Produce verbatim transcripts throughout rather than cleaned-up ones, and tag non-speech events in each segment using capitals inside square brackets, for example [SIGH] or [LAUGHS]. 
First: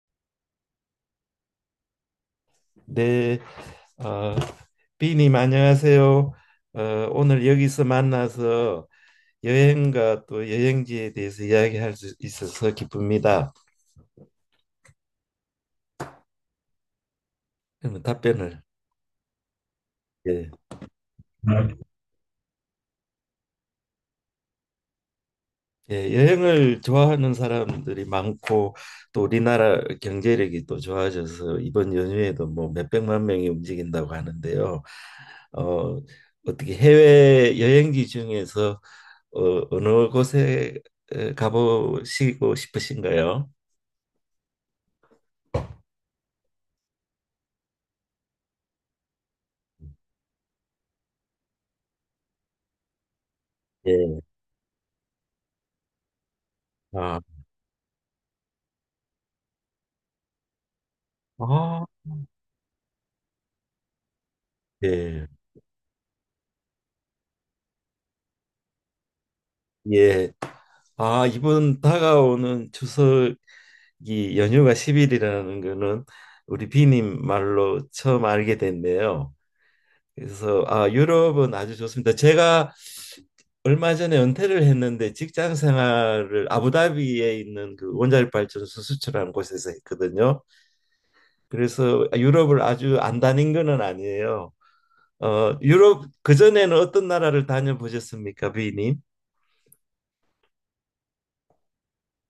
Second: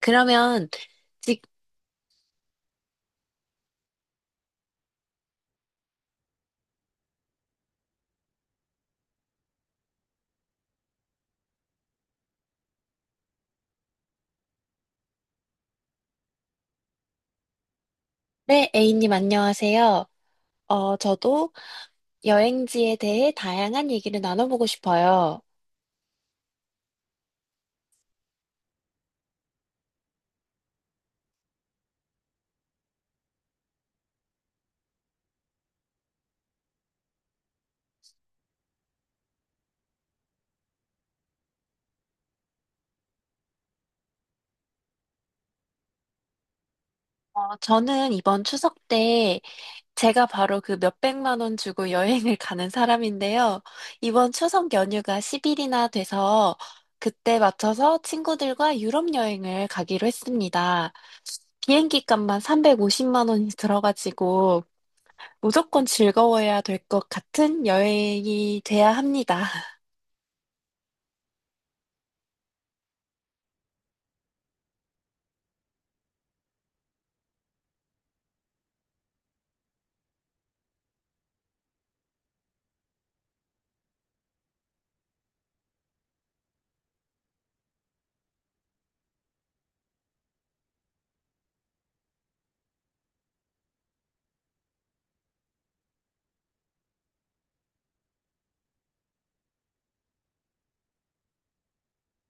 그러면 직, 네, 어, 비님 안녕하세요. 어, 오늘 여기서 만나서 여행과 또 여행지에 대해서 이야기할 수 있어서 기쁩니다. 그러면 답변을. 네, A님 안녕하세요. 예, 어, 저도 여행지에 대해 다양한 얘기를 나눠보고 싶어요. 예, 여행을 좋아하는 사람들이 많고 또 우리나라 경제력이 또 좋아져서 이번 연휴에도 뭐 몇백만 명이 움직인다고 하는데요. 어, 어떻게 해외 여행지 중에서 어, 어느 곳에 에, 가보시고 싶으신가요? 어, 저는 이번 추석 때 제가 바로 그 몇백만 원 주고 여행을 [LAUGHS] 가는 사람인데요. 예. 이번 추석 연휴가 십 일이나 돼서 아, 그때 맞춰서 친구들과 유럽 여행을 가기로 했습니다. 아, 비행기 값만 삼백오십만 원이 들어가지고 예. 무조건 즐거워야 될 것 같은 여행이 돼야 합니다. 예. 아, 이번 다가오는 추석이 연휴가 십 일이라는 거는 우리 비님 말로 처음 알게 됐네요. 그래서 아, 유럽은 아주 좋습니다. 제가 얼마 전에 은퇴를 했는데 직장 생활을 아부다비에 있는 그 원자력 발전소 수출하는 곳에서 했거든요. 그래서 유럽을 아주 안 다닌 거는 아니에요. 어, 유럽 그전에는 어떤 나라를 다녀보셨습니까, 비님?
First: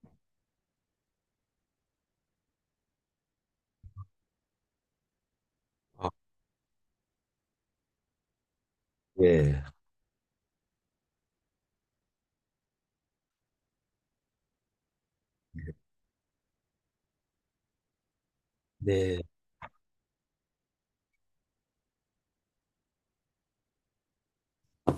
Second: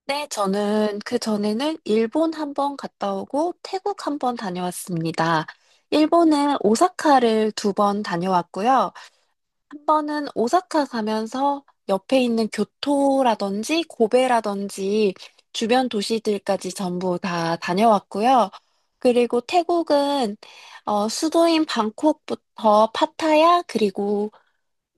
네, 저는 그 전에는 일본 한 번 갔다 오고 태국 한 번 다녀왔습니다. 일본은 오사카를 두 번 다녀왔고요. 예, 한 번은 오사카 가면서 옆에 있는 교토라든지 고베라든지 주변 도시들까지 전부 다 다녀왔고요. 네, 그리고 태국은 어, 수도인 방콕부터 파타야 그리고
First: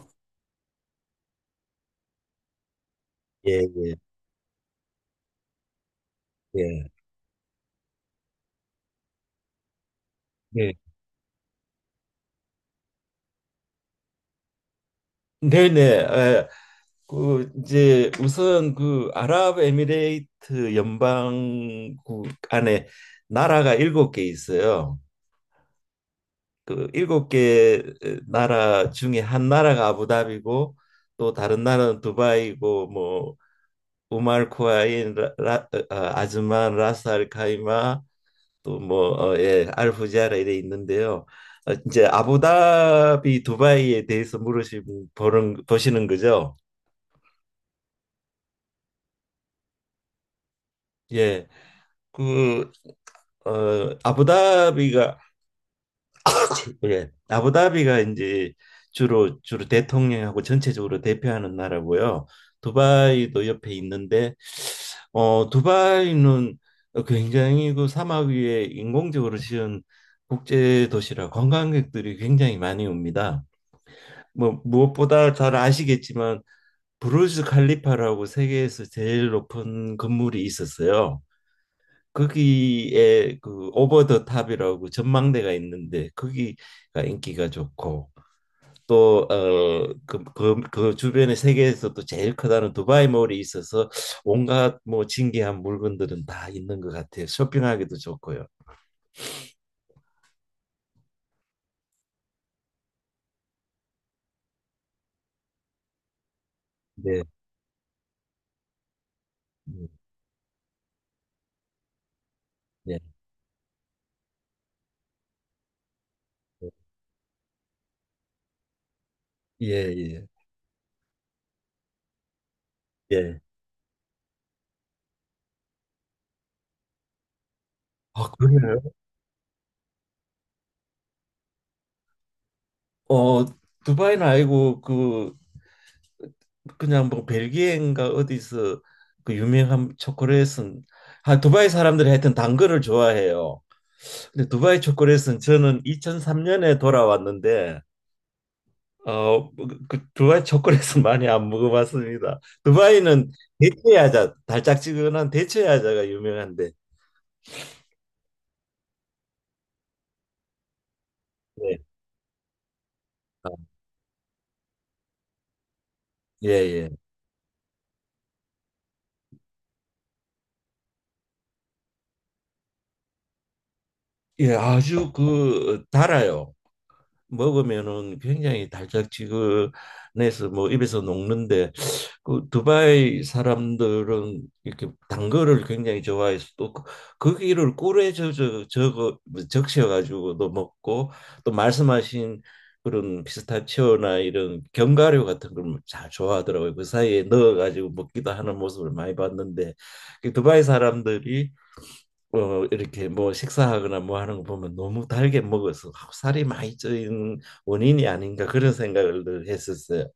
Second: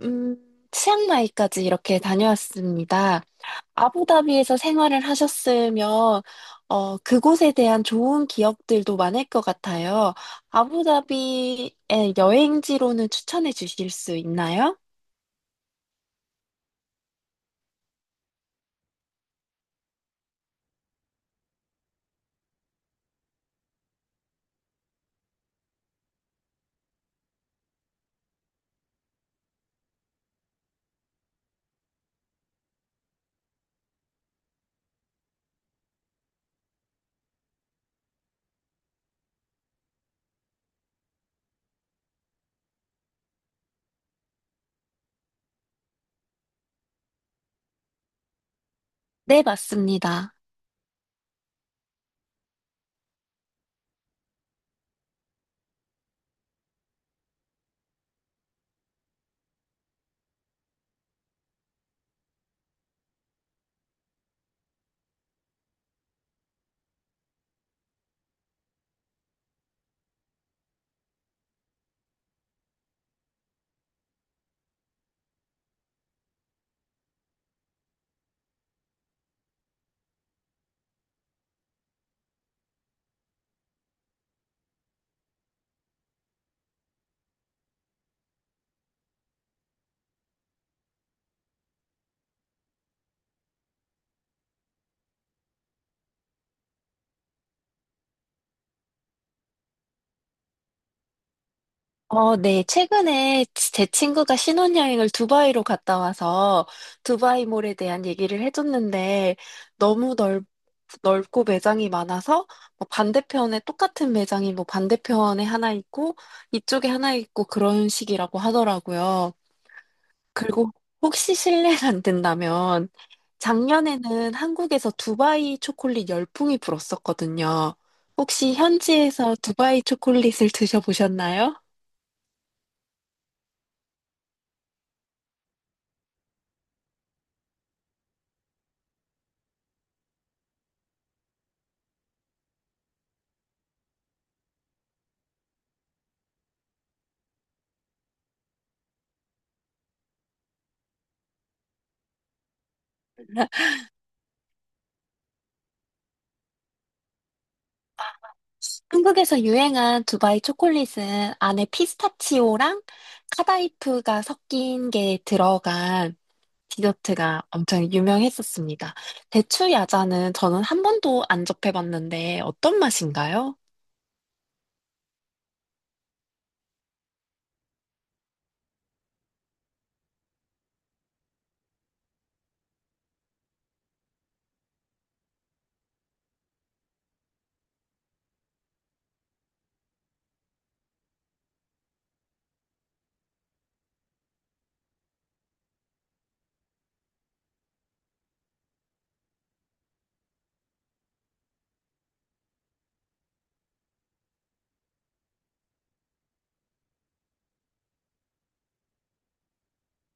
음, 치앙마이까지 이렇게 다녀왔습니다. 예, 예, 아부다비에서 생활을 하셨으면, 예, 어, 그곳에 대한 좋은 기억들도 많을 것 같아요. 예. 아부다비의 여행지로는 추천해 주실 수 있나요? 네, 네. 에, 그 이제 우선 그 아랍에미레이트 연방국 안에 나라가 일곱 개 있어요. 그 일곱 개 나라 중에 한 나라가 아부다비고 또 다른 나라는 두바이고 뭐 우말 쿠아인, 라, 라, 아, 아즈만, 라스 알 카이마, 또 뭐, 어, 예, 알후지아라 이래 있는데요. 어, 이제 아부다비 두바이에 대해서 물으시는 보는 보시는 거죠. 네, 맞습니다. 예, 그 어, 아부다비가 예, 아부다비가 이제 주로 주로 대통령하고 전체적으로 대표하는 나라고요. 두바이도 옆에 있는데 어, 두바이는 굉장히 그 사막 위에 인공적으로 지은 국제 도시라 관광객들이 굉장히 많이 옵니다. 뭐 무엇보다 잘 아시겠지만 브루즈 칼리파라고 세계에서 제일 높은 건물이 있었어요. 거기에 그 오버 더 탑이라고 전망대가 있는데 거기가 인기가 좋고 또 어 그 그 그 주변에 세계에서도 제일 크다는 두바이 몰이 있어서 온갖 뭐 진귀한 물건들은 다 있는 것 같아요. 쇼핑하기도 좋고요. 어, 네. 최근에 제 친구가 신혼여행을 두바이로 갔다 와서 네. 두바이몰에 대한 얘기를 해줬는데 음, 너무 넓, 넓고 매장이 많아서 뭐 네. 반대편에 똑같은 매장이 뭐 반대편에 하나 있고 이쪽에 하나 있고 그런 식이라고 하더라고요. 예, 예, 그리고 혹시 실례가 안 된다면 예. 작년에는 한국에서 두바이 초콜릿 열풍이 불었었거든요. 아, 혹시 그래요? 현지에서 두바이 초콜릿을 드셔보셨나요? 어, 두바이는 아니고 그 그냥 뭐 벨기에인가 어디서 그 유명한 초콜릿은. 아, 두바이 사람들이 하여튼 단 거를 좋아해요. 근데 두바이 초콜릿은 저는 이천삼 년에 돌아왔는데 어, 그 그 두바이 초콜릿은 [LAUGHS] 많이 안 먹어봤습니다. 두바이는 [LAUGHS] 대체야자, 달짝지근한 대체야자가 유명한데. 한국에서 유행한 두바이 초콜릿은 안에 네. 피스타치오랑 아, 카다이프가 섞인 게 들어간 예, 예. 디저트가 엄청 유명했었습니다. 대추 야자는 저는 한 번도 안 접해봤는데 어떤 맛인가요? 예, 아주 그 달아요. 먹으면은 굉장히 달짝지근해서 뭐 입에서 녹는데 그 두바이 사람들은 이렇게 단 거를 굉장히 좋아해서 또 그- 거기를 꿀에 저저 저거 뭐 적셔가지고도 먹고 또 말씀하신 그런 피스타치오나 이런 견과류 같은 걸 잘 좋아하더라고요. 그 사이에 넣어가지고 먹기도 하는 모습을 많이 봤는데 그 두바이 사람들이 어 이렇게 뭐 식사하거나 뭐 하는 거 보면 너무 달게 먹어서 살이 많이 쪄인 원인이 아닌가 그런 생각을 늘 했었어요.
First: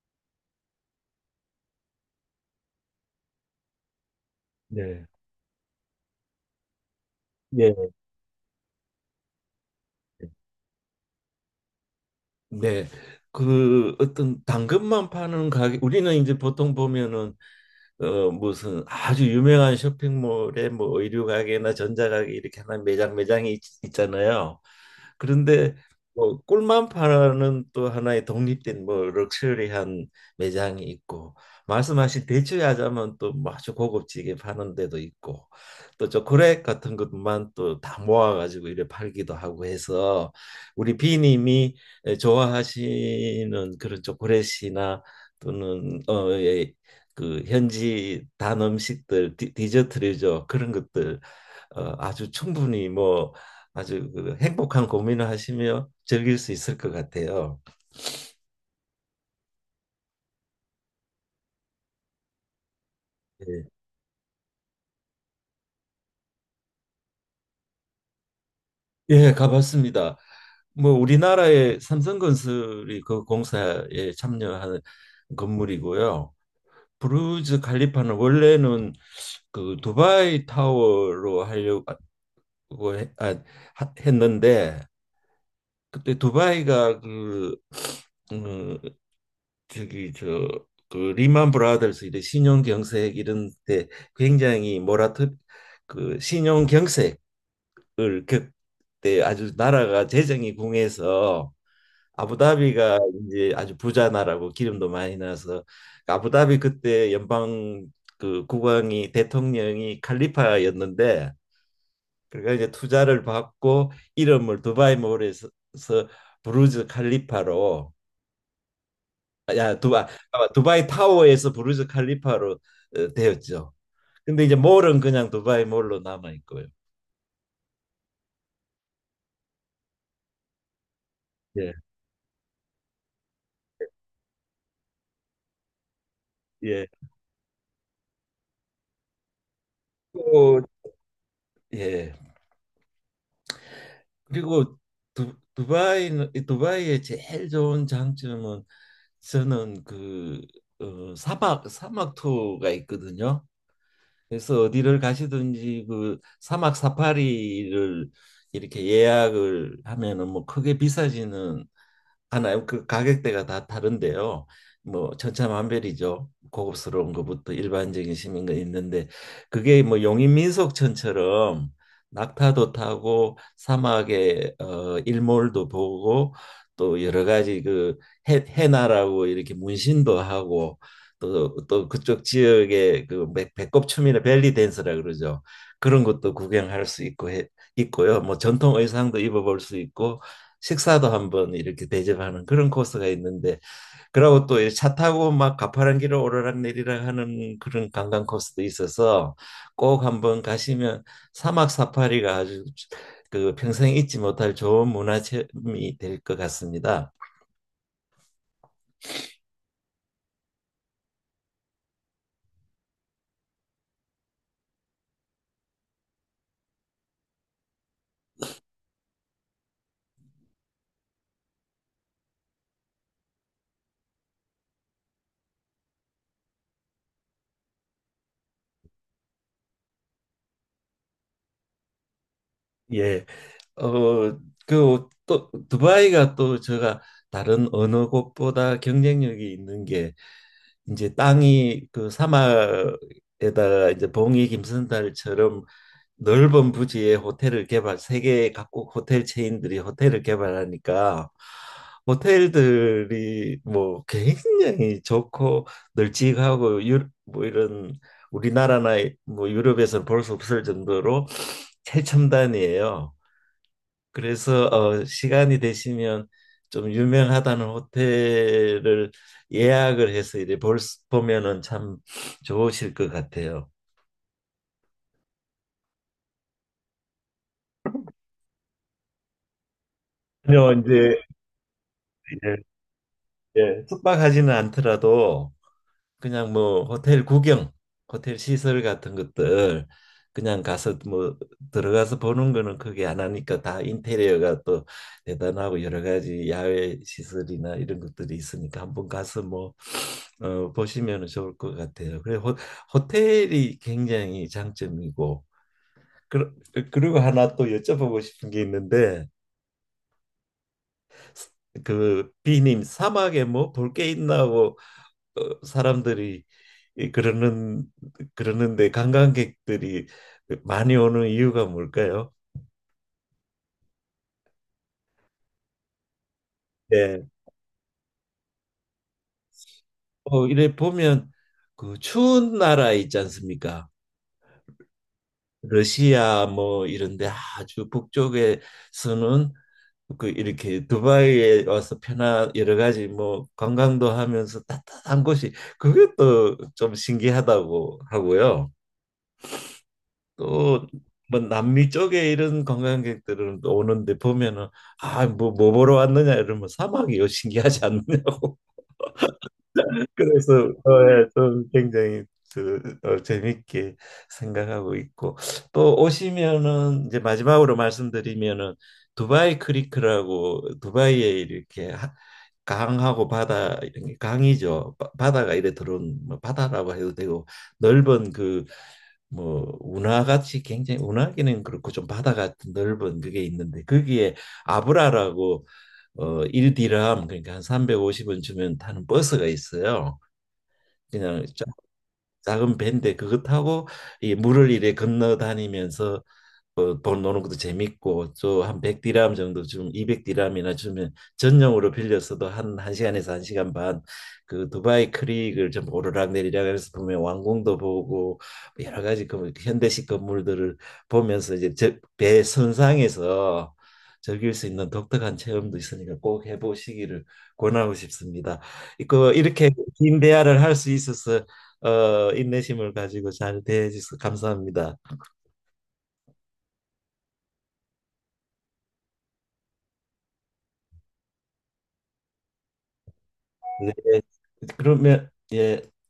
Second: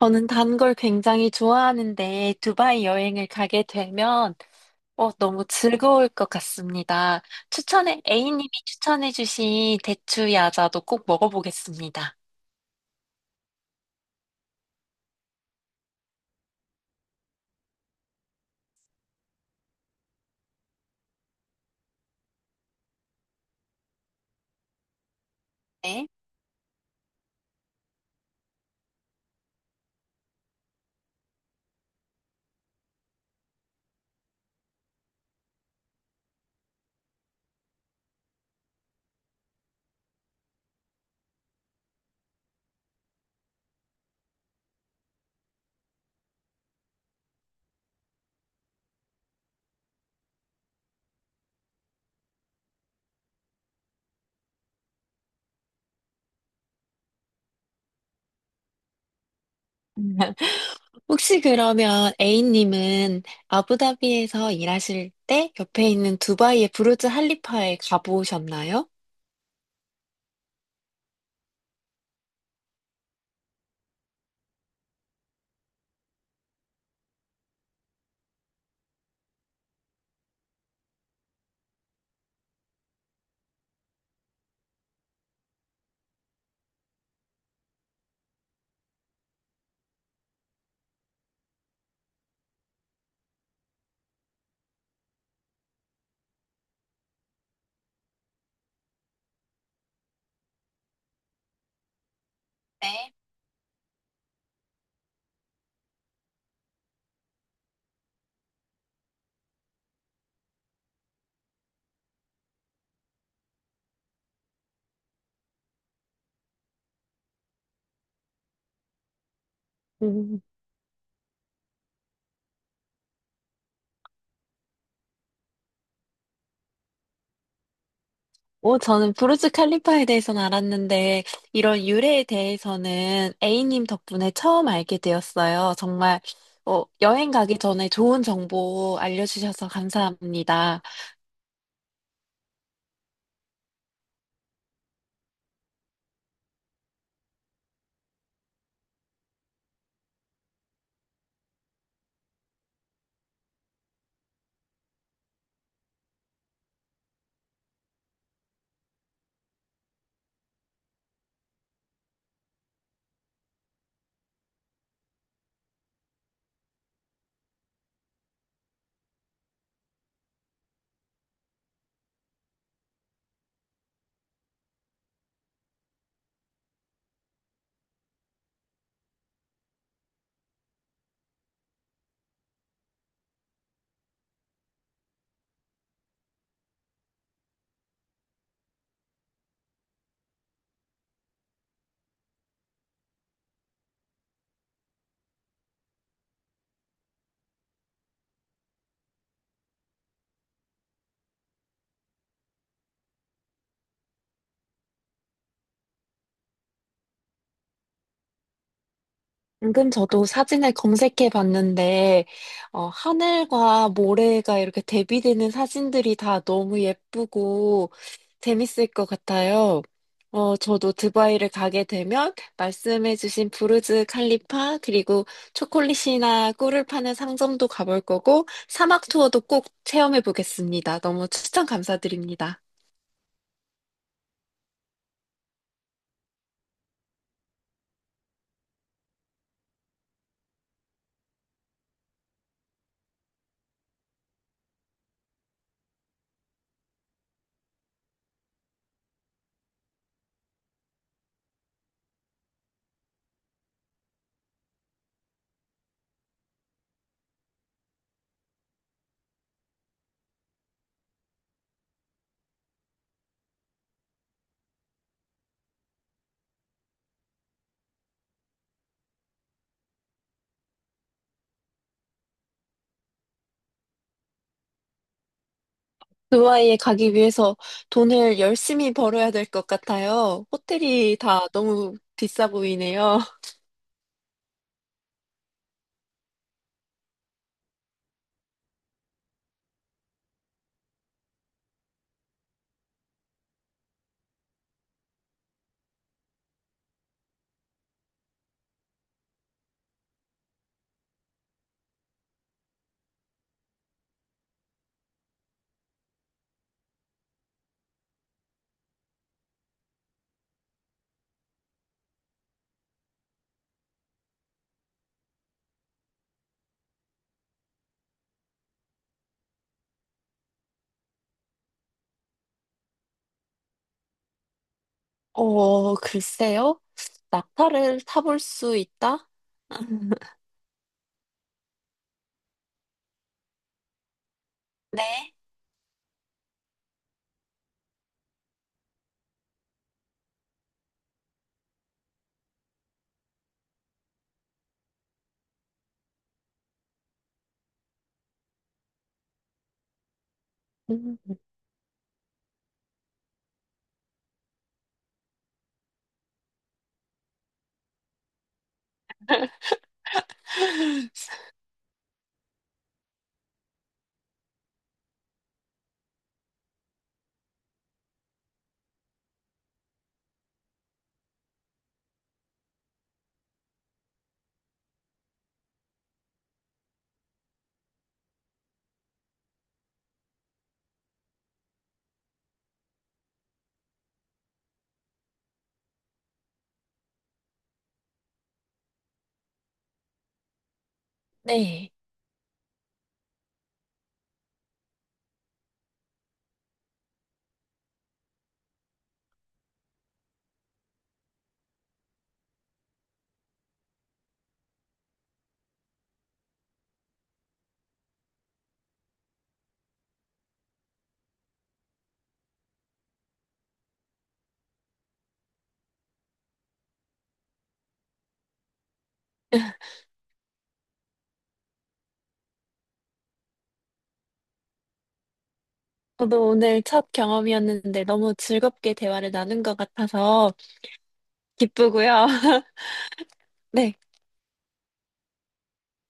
저는 단 걸 굉장히 좋아하는데 두바이 여행을 가게 되면 네. 어, 너무 즐거울 것 같습니다. 예. 추천해, A님이 추천해주신 대추 야자도 꼭 먹어보겠습니다. 네. 그 어떤 당근만 파는 가게 우리는 이제 보통 보면은 어 무슨 아주 유명한 쇼핑몰에 뭐 의류 가게나 전자 가게 이렇게 하나 매장 매장이 있, 있잖아요. 그런데 네. 뭐 꿀만 파는 또 하나의 독립된 뭐 럭셔리한 매장이 있고 말씀하신 대추야자만 또 뭐 아주 고급지게 파는 데도 있고 또 초콜릿 같은 것만 또 다 모아가지고 이래 팔기도 하고 해서 우리 비님이 좋아하시는 그런 초콜릿이나 또는 어, 예, 그 현지 단 음식들 디, 디저트류죠. 그런 것들 어, 아주 충분히 뭐 아주 그 행복한 고민을 하시며 즐길 수 있을 것 같아요. [LAUGHS] 혹시 그러면 A님은 예, 아부다비에서 일하실 때 옆에 있는 두바이의 부르즈 할리파에 가보셨나요? 예, 가봤습니다. 뭐 우리나라의 삼성건설이 그 공사에 참여한 건물이고요. 브루즈 칼리파는 원래는 그 두바이 타워로 하려고 해- 아, 하- 했는데 그때 두바이가 그 음, 저기 저 그 리만 브라더스 이런 신용 경색 이런 데 굉장히 모라토 그 신용 경색을 그때 아주 나라가 재정이 궁해서 아부다비가 네. 이제 아주 부자 나라고 기름도 많이 나서 아부다비 그때 연방 그 국왕이 대통령이 칼리파였는데 그러니까 이제 투자를 받고 이름을 두바이 몰에서 부르즈 칼리파로 야, 두바, 아 두바이 타워에서 부르즈 칼리파로 어, 되었죠. 근데 이제 몰은 그냥 두바이 몰로 남아 있고요. 오, 저는 브루즈 칼리파에 대해서는 알았는데, 예, 이런 유래에 대해서는 A님 덕분에 처음 알게 되었어요. 정말, 어, 예. 여행 가기 전에 좋은 정보 알려주셔서 또, 감사합니다. 예. 그리고 두, 두바이는 이 두바이의 제일 좋은 장점은 저는 그 어, 사막 사막 투어가 있거든요. 그래서 어디를 가시든지 그 사막 사파리를 이렇게 예약을 하면은 뭐 크게 비싸지는 하나요? 그 가격대가 다 다른데요. 뭐 천차만별이죠. 고급스러운 것부터 일반적인 시민 가 있는데 그게 뭐 용인민속촌처럼 낙타도 타고 사막의 어, 일몰도 보고 또 여러 가지 그 해, 해나라고 이렇게 문신도 하고 또 또 그쪽 지역의 그 배- 배꼽춤이나 벨리 댄스라 그러죠. 그런 것도 구경할 수 있고 해, 있고요. 뭐 전통 의상도 입어볼 수 있고 식사도 한번 이렇게 대접하는 그런 코스가 있는데 그러고 또 차 타고 막 가파른 길을 오르락내리락 하는 그런 관광 코스도 있어서 꼭 한번 가시면 사막 사파리가 아주 그 평생 잊지 못할 좋은 문화 체험이 될 것 같습니다. 방금 저도 사진을 검색해 봤는데, 어, 하늘과 모래가 이렇게 대비되는 사진들이 다 너무 예쁘고 재밌을 것 같아요. 어, 저도 두바이를 가게 되면 말씀해주신 부르즈 칼리파, 그리고 초콜릿이나 꿀을 파는 상점도 가볼 거고, 사막 투어도 꼭 체험해 보겠습니다. 너무 추천 감사드립니다. 예. 어, 그 또 두바이가 또 제가 다른 어느 곳보다 경쟁력이 있는 게 이제 땅이 그 사막에다가 이제 봉이 김선달처럼 넓은 부지에 호텔을 개발 세계 각국 호텔 체인들이 호텔을 개발하니까 호텔들이 뭐 굉장히 좋고 널찍하고 유, 뭐 이런 우리나라나 뭐 유럽에서는 볼 수 없을 정도로 최첨단이에요. 그래서 어, 시간이 되시면 좀 유명하다는 호텔을 예약을 해서 이제 볼, 수- 보면은 참 좋으실 것 같아요. 두바이에 가기 위해서 돈을 열심히 벌어야 될 것 같아요. 그요 이제 호텔이 다 너무 비싸 보이네요. [LAUGHS] 예, 숙박하지는 않더라도 그냥 뭐 호텔 구경, 호텔 시설 같은 것들 그냥 가서 뭐 들어가서 보는 거는 크게 안 하니까 다 인테리어가 또 대단하고 여러 가지 야외 시설이나 이런 것들이 있으니까 한번 가서 뭐 어, 보시면 좋을 것 같아요. 그래 호, 호텔이 굉장히 장점이고 그, 그리고 하나 또 여쭤보고 싶은 게 있는데 그 비님 사막에 뭐 볼 게 있나 하고 어, 사람들이 이 그러는 그러는데 관광객들이 많이 오는 이유가 뭘까요? 어, 글쎄요. 네. 낙타를 타볼 수 있다? [LAUGHS] 어, 이래 보면 그 추운 나라 있지 않습니까? 네. 러시아 뭐 이런데 아주 북쪽에서는 그 이렇게 두바이에 와서 편한 여러 가지 뭐 관광도 하면서 따뜻한 곳이 그게 또 좀 신기하다고 하고요. 또 음, 뭐 남미 쪽에 이런 관광객들은 또 오는데 보면은 아 뭐 뭐 보러 왔느냐 이러면 사막이요 신기하지 않느냐고. 그래서 어, 예, 좀 굉장히 그, 어, 재밌게 생각하고 있고 또 오시면은 이제 마지막으로 말씀드리면은 두바이 크리크라고 두바이에 이렇게 하- 강하고 바다 이런 게 강이죠. 바- 바다가 이래 들어온 뭐 바다라고 해도 되고 넓은 그 뭐 운하같이 굉장히 운하기는 그렇고 좀 바다 같은 넓은 그게 있는데 거기에 아브라라고 어 일 디람 그러니까 한 삼백오십 원 주면 타는 버스가 있어요. 그냥 자- 네. 작은 배인데 그것 타고 이 물을 이래 건너 다니면서 어, 돈 노는 것도 재밌고 또 한 백 디람 정도 좀 이백 디람이나 주면 전용으로 빌려서도 한 1시간에서 한 시간 반 그 두바이 크릭을 좀 오르락내리락 하면서 보면 왕궁도 보고 여러 가지 그 현대식 건물들을 보면서 이제 저- 배 선상에서 즐길 수 있는 독특한 체험도 있으니까 꼭 해보시기를 권하고 싶습니다. 그 이렇게 긴 대화를 할 수 있어서 어, 인내심을 가지고 잘 대해 주셔서 감사합니다. 저도 오늘 첫 경험이었는데 너무 즐겁게 대화를 나눈 것 같아서 기쁘고요. [LAUGHS] 네. 네. 그러면 예,